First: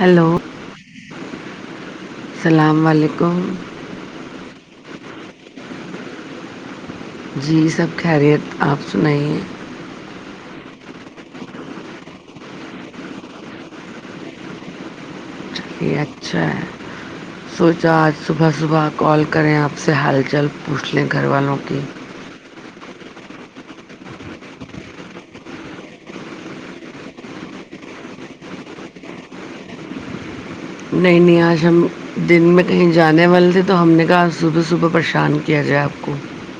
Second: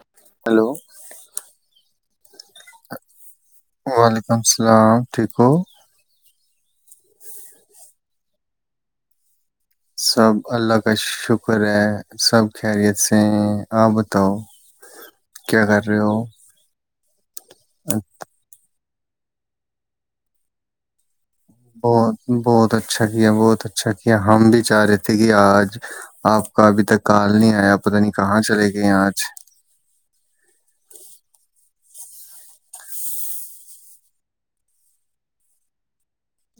Hello hello وعلیکم السلام ٹھیک ہو جی سب خیریت آپ سنائی ہیں سب اللہ کا شکر ہے سب خیریت سے آپ بتاؤ کیا ج کر رہے ہو اچھا سوچا آج صبح صبح کال کریں آپ سے ہال چال پوچھ لیں گھر والوں کی بہت بہت [inaudible] ب اچھا کیا بہت اچھا کیا ہم بھی چاہ رہے تھے کہ آج آپ کا ابھی تک کال نہیں آیا پت نہیں کہاں چلے گئے آج نہیں نہیں آج ہم دن میں کہیں جانے والے تھے تو ہم نے کہا صبح صبح پریشان کیا جائے آپ کو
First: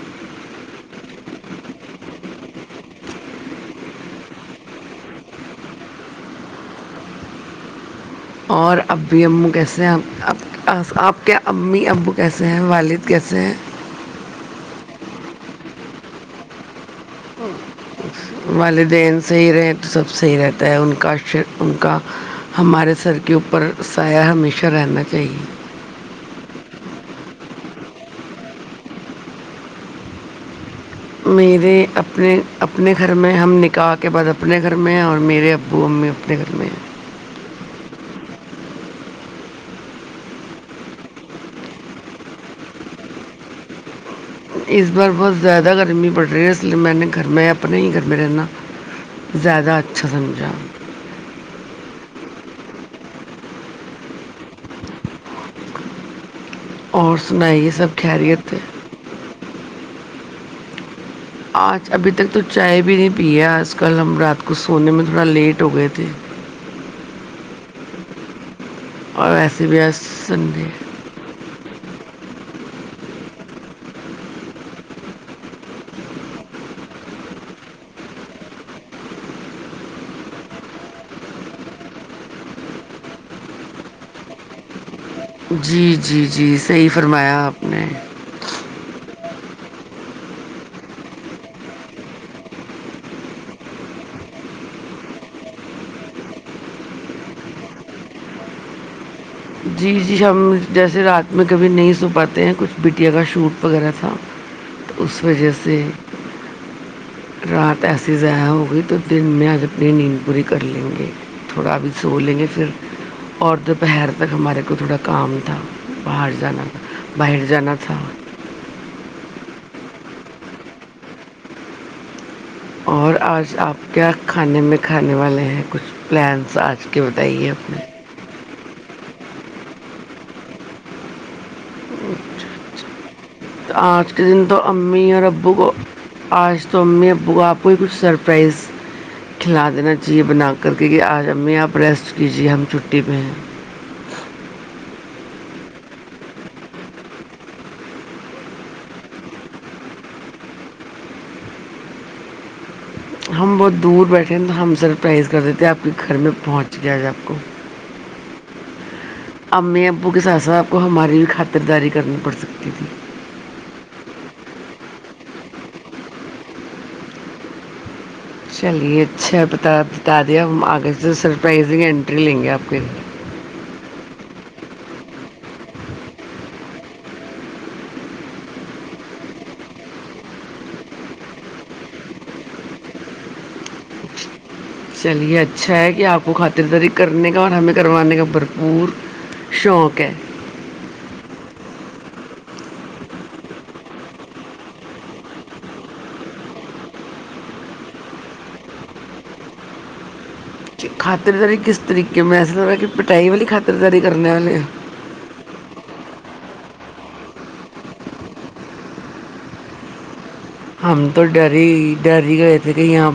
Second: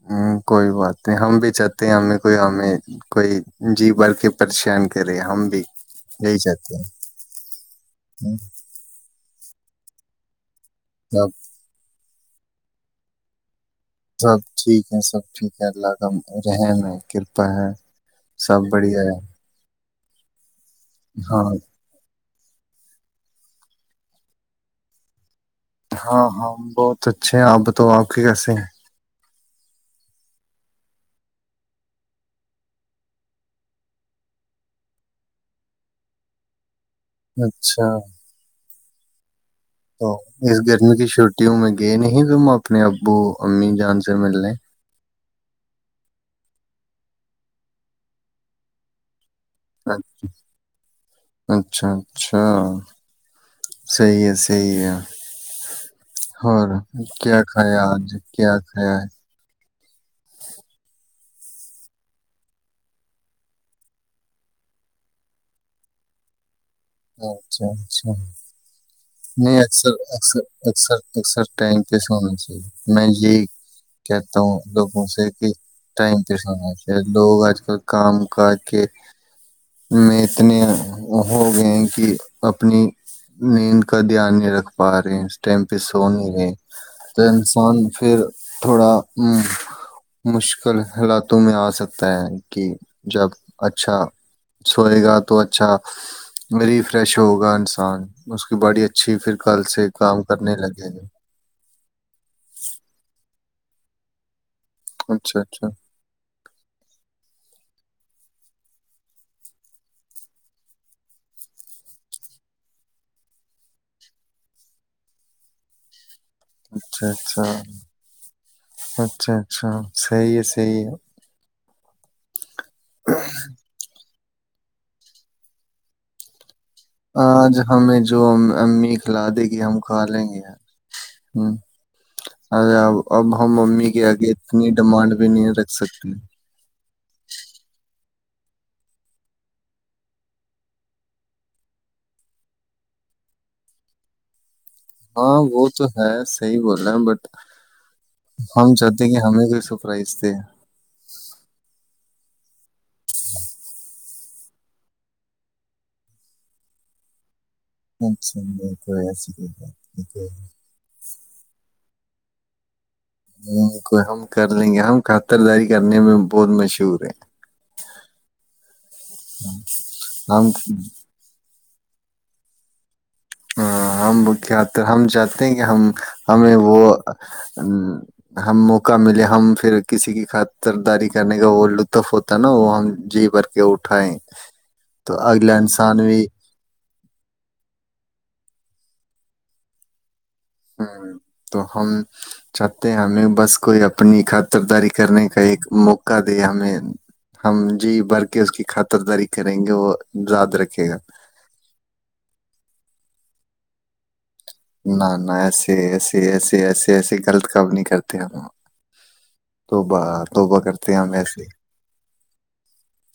ہ کوئی بات نہیں ہم بھی چاہتے ہیں ہمیں کوئی ہمیں کوئی جی بال کے پریشان کرے ہم بھی یہی چاہتے ہیں ہم اور اب [unintelligible] پی ایمو کیسے ہیں آپ اب س آپ سب کیا امی ابو کیسے ہیں والد کیسے ہیں سب ٹھیک ہے سب ٹھیک ہے اللہ کا رحم ہے کرپا ہے سب بڑھیا ہے والدین صحی رہ تو سب سیح رہات ت ان کاا شر ہاں ان کاا ہمارے سر کے اوپر سایہ ہمیشہ رہنا چاہیے ہاں ہاں بہت اچھے ہیں آپ بتا آپ کے کیسے ہیں میرے اپنے اپنے گھر میں ہم نکاح کے بعد اپنے گھر میں ہیں اور میرے ابو امی اپنے گھر میں ہیں ہیں اچھا تو اس گرمی کی چھٹی ہوں میں گئے نہیں تم اپنے ابو امی جان سے ملنے اس بار بت زیادہ گرمی بڑ رہی ہے اس لیے میں نے گرما اپنے ہی گرمی رہےا زیادہ اچھا سمجھا اچھا اچھا صحی ہے سحی ہے اور کیا سنائیے کھایا سب آج خیریت کیا کھیا ہے آج ابھی تک تو چائے بھی نہیں پ ہے آج کل ہم رات کو سونے میں تھوڑا لیٹ ہو گئے تھے اچھا اچھا اور نہیں ویسے بھی آج سنڈے ہے۔ اثررر ٹائم پیس ہونا چاہیے میں یہ کہتا ہوں لوگوں سے کہ ٹائم پیس ہونا چاہیے لوگ آج کل کام کاج کے میں اتنے ہو گئے کہ اپنی ند کا دھیان نہیں رکھ پا رہا اس ٹائم پہ جی جی سونے گے جی صحیح تو فرمایا آپ نے انسان پھر تھوڑا ہ مشکل حالاتوں میں آ سکتا ہے کہ جب اچھا سوئے گا تو اچھای فریش ہوگا انسان باڈی اچھی پھر کل سے جی کام جی ہم کرنے لگے جیسے گا رات میں کبھی نہیں سو پاتے ہیں کچھ بٹیا کا شوٹ وغیرہ تھا تو اس اچھا وجہ اچھا سے رات اییسی ضیاائع ہوگئی تو دن میں آج اپنی نیند پوری کر لیں گے تھوڑا ابھی سو لیں گے پھر اور دوپہر تب ہمارے کو تھوڑا کام تھا باہر جانا تھا اچھا باہر اچھا جانا تھا اچھا اچھا صیے صی اور آج آپ کیا کھانے میں کھانے والے ہیں کچھ پلانس آج کے بتائیے آج اپنے ہمیں جو امی کھلا دے گی ہم کھا لیں گے ہ اچھا ارے اب اب ہم اچھا ممی آج کے آگے دن تو اتنی امی ڈیمانڈ اور بھی نہیں ابو کو رکھ سکتے آج تو امی ابو کو آپ کو ہی کچھ سر پرائز کھلا دینا چاہیے بنا کر کے کہ آج امی آپ رسٹ کیجیے ہم چھٹی پہ ہیں ہاں وہ تو ہے صحی بول رہے ہیں بٹ ہم چاہتے ہیں کہ ہمیں کو سرپرائز دے ہم بہت دور بیٹھے ٹھیک تو ہم سر پرائز کر دیتے ہیں آپ کے گھر میں پہنچ گیا ہے آپ کو اچھا کوئی ایسی کوئی بات امی ابو نہیں کے کوئی ساتھ ساتھ آپ کو ہماری بھی خاطرداری کرنی پڑ سکتی تھی کو ہم کر لیں گے ہم خطرداری کرنے میں بہت مشہور ہیں چلیے اچھا بتا بتا دیا ہم آگے سرپرائز انٹری لیں گے آپ کے ہ ہم کیا ہم چاہتے ہیں کہ ہم ہمیں وہ ہم موقع ملے ہم پھر کسی کی خطرداری کرنے کا وہ لطف ہوتا ہے نا وہ ہم جی بھر کے اٹھائے چلیے اچھا ہے کہ آپ کو خاطرداری کرنے کا اور ہمیں کروانے کا بھرپور شوق ہے ہ تو ہم چاہتے ہیں ہمیں بس کوئی اپنی خطرداری کرنے کا ایک موقع دے ہمیں ہم جی بھر کے اس کی خاطرداری کریں گے وہ یاد چ رکھے گا خاطرداری کس طریق میں ایسا ل رہا کہ ائی والی خطرداری کر نہ نہ ایسے ایسیے ایسیے ایسے ایسے غلط کام نہیں کرتے ہم تو بار ہم تو ڈیری ڈیری گئے تھے کہ یہاں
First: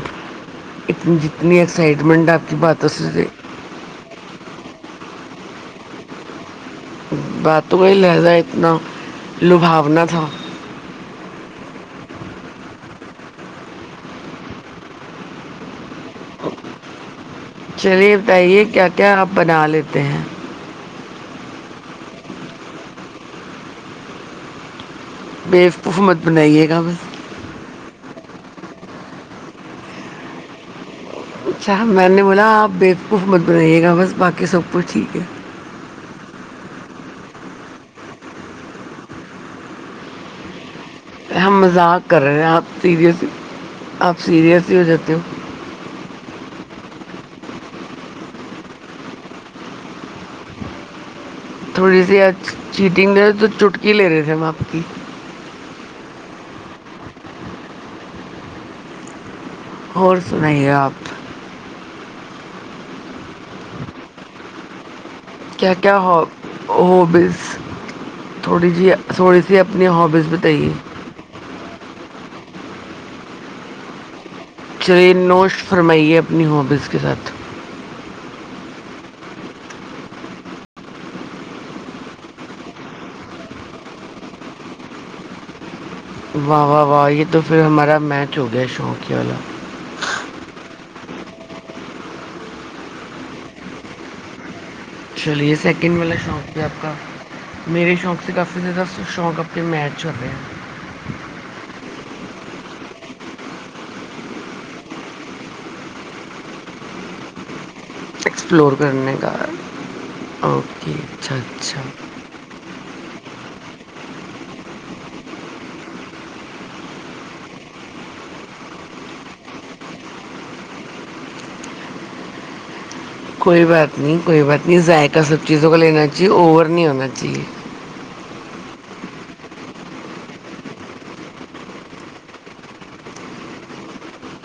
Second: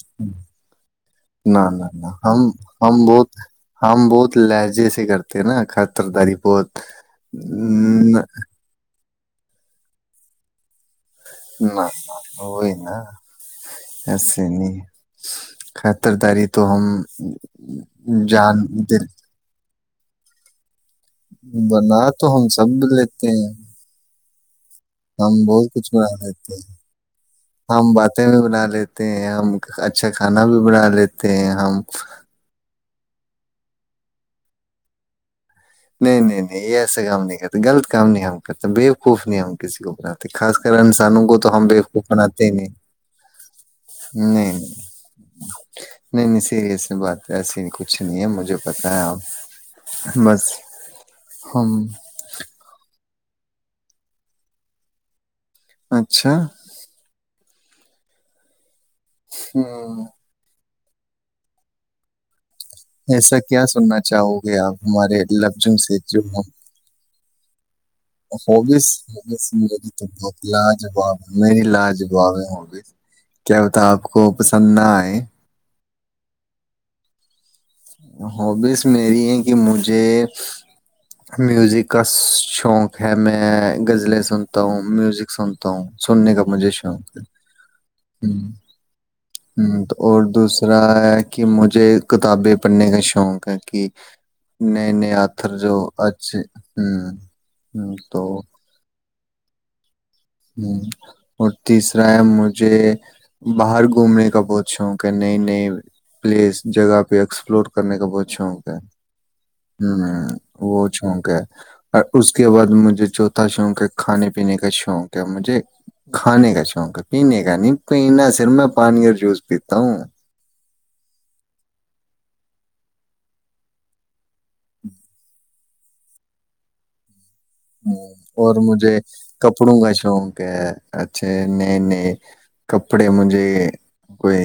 ا نہ نہ نہ ہم ہم بہت ہم بہت لہجے سے کرتے ہیں نا خطر داری پہت باتوںی ل جائے اتنا لوبھاونا تھا نہ نہ وہی ن ایس نہیں [inaudible] خطرداری تو ہم جان دیں تے ہیں بنا تو ہم سب لیتے ہیں ہم بہت کچھ بےقف بنا مت لیتے بنائیے ہیں گا بس ہم باتیں بھی بنا لیتے ہیں ہم اچھا کھانا بھی بنا لیتے ہیں اچھا ہم میں نے بولا آپ بے حکومت بنائیے گا بس باقی سب کچھ ٹھیک ہے نہیں نہیں نہیں یہ ایسا کام نہیں کرتا غلط کام نہیں ہم کرتا بےوقوف نہیں ہم کسی کو بناتے خاص کر پ انسانوں کو تو ہم بےقوف مذاق کر رہے ہیں بناتے آپ نہیں سیریس آپ نہیں نہیں سیریس ہی ہو جاتے ہو نہیں نہیں سیریس بات ایسی ہی کچھ نہیں ہے مجھے پتہ ہے آپ بس ہم تھوڑی سی چیٹنگ ہے تو چٹکی لے رہے تھے ہم آپ کی اچھا ہوں اور سنائیے آپ ایسا کیا سننا چاہو گے آپ ہمارے کیا لفظوں کیا سے ہو ہوبیز ہوبس ہوس میری تو ہابیز بہت بتائیے لاج باب میری لاج دا ہوں گے کیا بتا آپ کو پسند نہ چل آئے نوشٹ فرمائیے اپنی ہابیز کے ساتھ ہبیز میری ہے کہ مجھے میوزک کا شوق ہے میں غزلیں سنتا ہوں میوزک سن ہوں سننے کا واہ مجھے واہ واہ شوق ہے یہ تو پھر ہمارا ہ میچ ہ ہو گیا شوق والا تو اور دوسرا کہ مجھے کتابیں پڑھنے کا شوق ہے کہ نئے نئے چلیے آتھر جو سیکنڈ والا اچھے شوق سے آپ کا ہ ہ میرے شوق سے کافی زیادہ شوق اپنے میچ ہو رہ ہ اور تیسرا ہے مجھے باہر گھومنے کا بہت شوق ہے نئی نئی پلیس جگہ پہ ایکسپلور کرنے کا بہت شوق ایکسپلور ہے کرنے کا ہ وہ اوکے شوق اچھا ہے اچھا اور اس کے بعد مجھے چوتھا شوق کا کھانے پینے کا شوق مجھے کھانے کا شوق ہے پینے کا نہیں پیین صر میں پانی اور جوس پیتا ہوں کوئی بات نہیں کوئی بات نہیں ذائقہ سب چیزوں کو لینا چاہیے اوور نہیں ہونا چاہیے ہ اور مجھے کپڑوں کا شوق ہے اچھے نئے نئے کپڑے مجھے کوئی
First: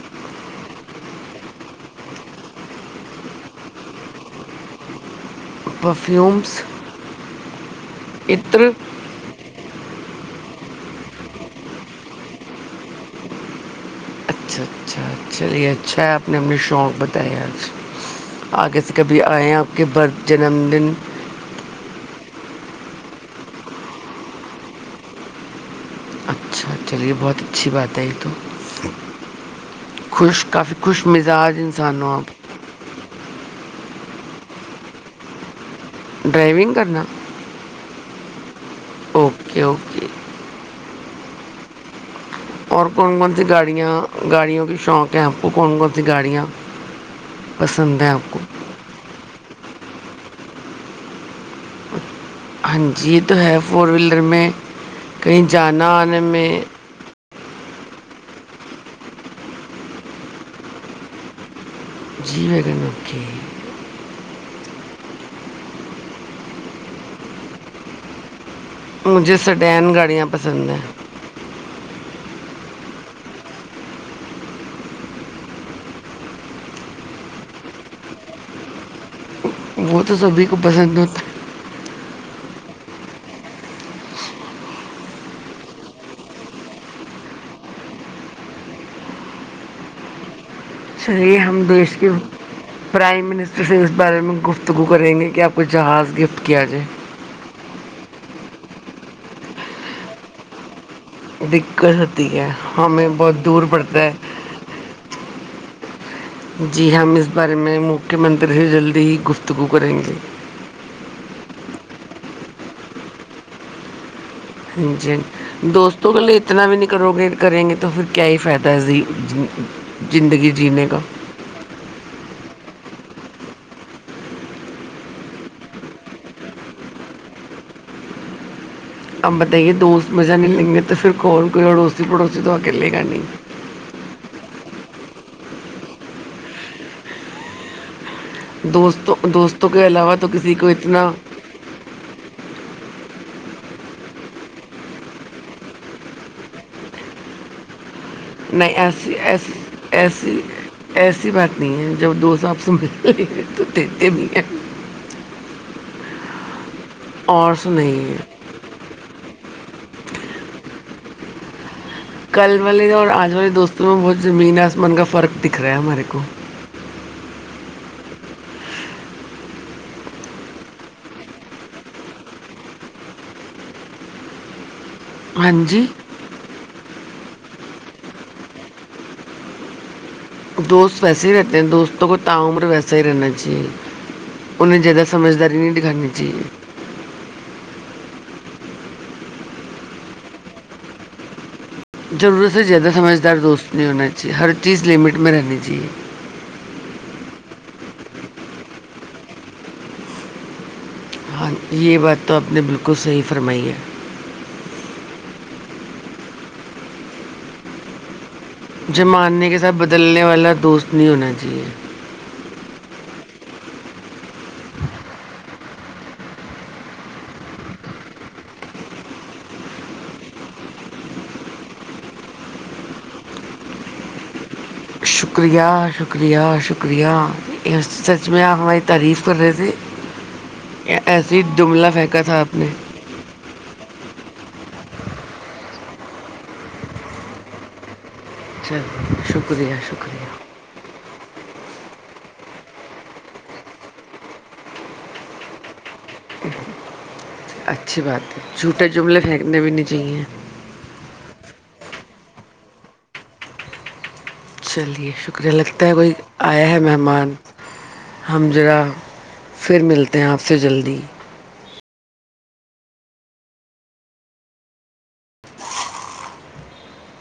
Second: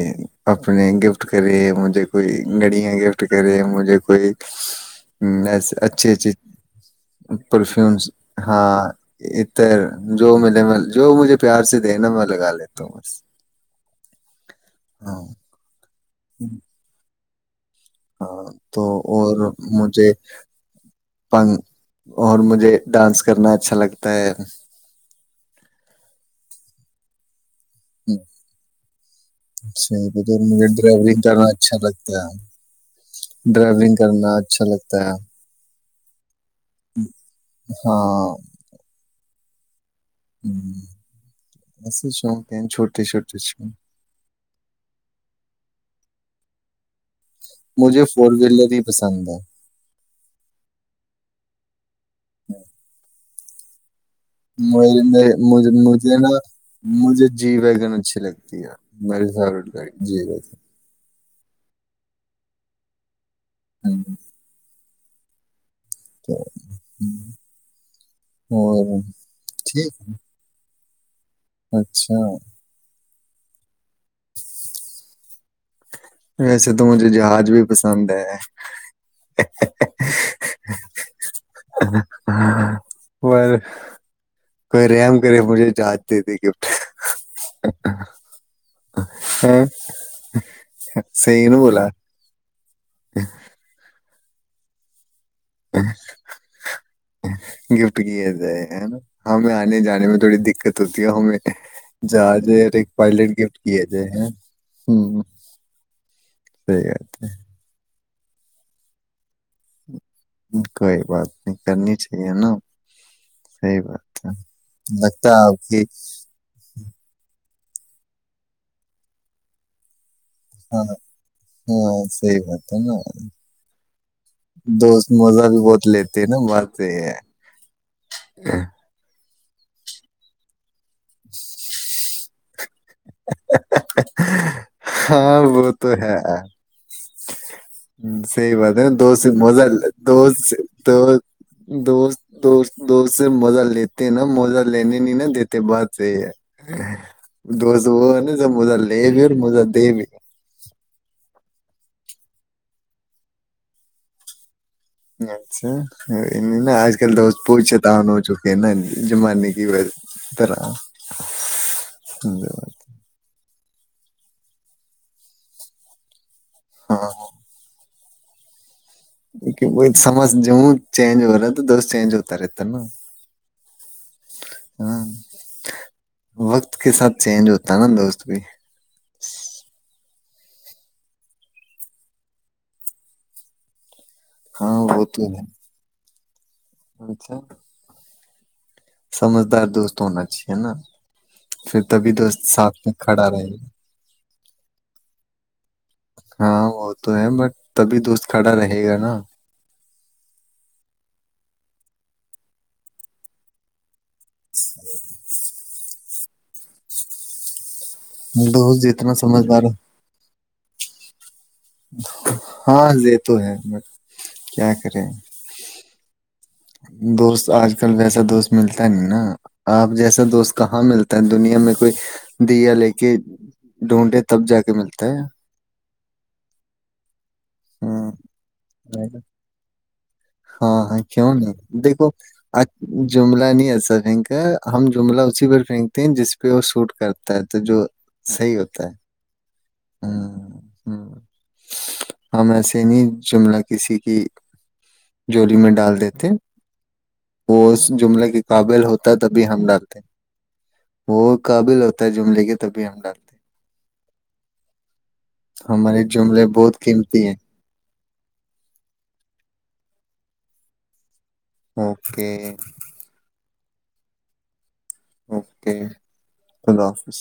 اپنے گفٹ کرے مجھے کوئی گڑیاں گفٹ کرے مجھے کوئی ہ ایسے اچھی اچھی پرفیومس پر عطر ہاں اتر جو ملے مل جو مجھے پیار سے دے نا میں لگا لیتا ہوں بس اچھا اچھا ہاں چلیے اچھا آپ ہم نے شوق بتائیں آ پ ہاں تو اور برتھ جنم دن مجھےن اور مجھے ڈانس کرنا اچھا لگتا ہے اچھا چلیے بہت اچھی بات ہے یہ تو صحیح خوش کافی خوش مزاج اچھا انسان ہو بچا آپ ہے ڈرائیونگ کرنا اچھا لگتا ہے ڈرائیونگ کرنا ہاں اوکے اوکے ہاں اور کون کون سی گاڑیاں گاڑیوں کی شوق ہے آپ کو کون کون سی گاڑیاں پسند مجھے ہیں آپ فور کو ویلر ہی پسند ہے ہاں جی تو ہے فور ویلر میں کہیں جانا مجھے آنے نا میں مجھے جی وگن اچھے لگ اں ماری سار رٹ گاری جی رہ جی ویگن اوکے [unintelligible] [unintelligible] مجھے سڈین ٹھیک گاڑیاں پسند ہیں اچھا ویسے تو مجھے جہاز بھی پسند ہے وہ تو سبھی کو پسند ہوتا ہے ہاں اور [inaudible] رم کرے مجھے جاچتے تھے گفٹ صحیح نا ہم بولا دیش کے پرائم منسٹر سے اس بار میں گفتگو کریں گے کیا آپ کوچھ جہاز گفٹ کیا جائے گفٹ کیا جائے ہے نا ہمیں آنے جانے میں تھوڑی دقت ہوتی ہے ہمیں دقت ہوتی ہے جہاز اور ایک ہمیں پائلٹ بہت گفٹ دور کیا پڑتا جائے ہے ہم، صحیح جی ہم بات اس بارے میں کے منتر سے جلدی ہی گفتگو کریں گے کوئی بات نہیں کرنی چاہیے نا صحی بات ہے ہ جی ہ لگتا ہے آپ کی دوستوں گلے اتنا بھی نہیں کرو گے کریں گے تو پھر کیا ہی فائدہ ہے اسی ہاں ہاں سی بات ہے ن دوست مزہ بھی بہت لیتے ہیں نا مارتے ہیں آپ بتائیے دوست مزہ نہیں لیں گے تو پھر کول کوئی اڑوسی پڑوسی تو کے لے کرانی ہاں وہ تو ہے ہ صحی بات ہے نا دوستوں دوست مزہ دوستوں کے علاوہ تو کسی دوست کو دو اتنا دوست دوست دوست مزہ لیتے ہیں نا موزہ لینے نہیں نا دیتے بعد سے دو نہیں ایسی ایسی بھی ایسی ایسی بات نہیں جب دوساب سے مل تو دیتے بھی ہیں اچھا نا آج کل تو اور بہت چتون ہو سنائیے چکے ہیں نا زمانے کی و طرح کل والے اور آج والے دوستوں تو میںیں بہت زمین آسمان کا فرق دکھ رہا ہے ہمارے کو ہاں وہ سمج جو ہ چینج ہو رہا تو دوست چینج ہوتا رہتا نا ہاں جی وقت کے ساتھ چینج ہوتا نا دوست بھی دوست ویسے ہی رہتے ہیں دوستوں کو تا عمر ویسا ہی رہنا چاہیے ہاں انہیں زیاد وہ تو سمجھداری نہیں دکھانیانی جی اچھا سمجھدار دوست ہونا چاہیے نا پھر تبھی دوست ضرورت سے ساتھ زیادہ میں کھڑا سمجھدار رہے گا دوست نہیں ہونا چاہیے چیز لمٹ میں رہنی چاہیے ہاں وہ تو ہیں بٹ تبھی دوست کھڑا رہے گا نا ہاں یہ بات تو آپ نے بالکل صحیح فرمائی ہے [inaudible] دوست جی جتنا ماننے کے سمجھدار ساتھ ہو- بدلنے والا دوست نہیں ہونا چاہیے ہاں یہ تو ہے کیا کرے دوست آج کل ویسا دوست ملتا نہیں نا آپ جیسا دوست کہاں ملتا ہے دنیا میں کوئی دیا لے کے ڈھونڈے تب جا کے ملتا شکریہ شکریہ شکریہ شکریہ یہ سچ میں آپ ہماری تعریف کر رہے تھے ہاں ہاں کیوں ایسے ہی نہیں جملہ دیکھو پھینکا تھا آپ نے جملہ نہیں ایسی ہی پھینکا ہم جملہ اسی پر پھینکتے ہیں جس پہ وہ سوٹ کرتا ہے تو جو صحیح چل ہوتا ہے شکریہ شکریہ شکریہ ہاں ہاں ہم ایسے نہیں جملہ کسی کی جولی میں دال دین وہ اچھی جملے بات کے ہے قابل جھوٹے ہوتا جملے تبھی پھینکنے ہم بھی نہیں ڈالتے چاہیے وہ قابل ہوتا ہے جملے کے تبھی ہم ڈالتے چلیے شکریہ ہیں لگتا ہے ہمارے بھائی جملے آیا ہے بہت قیمتی مہمان ہیں ہم ذرا پھر ملتے ہیں آپ سے جلدی اوکے اوکے اللہ حافظ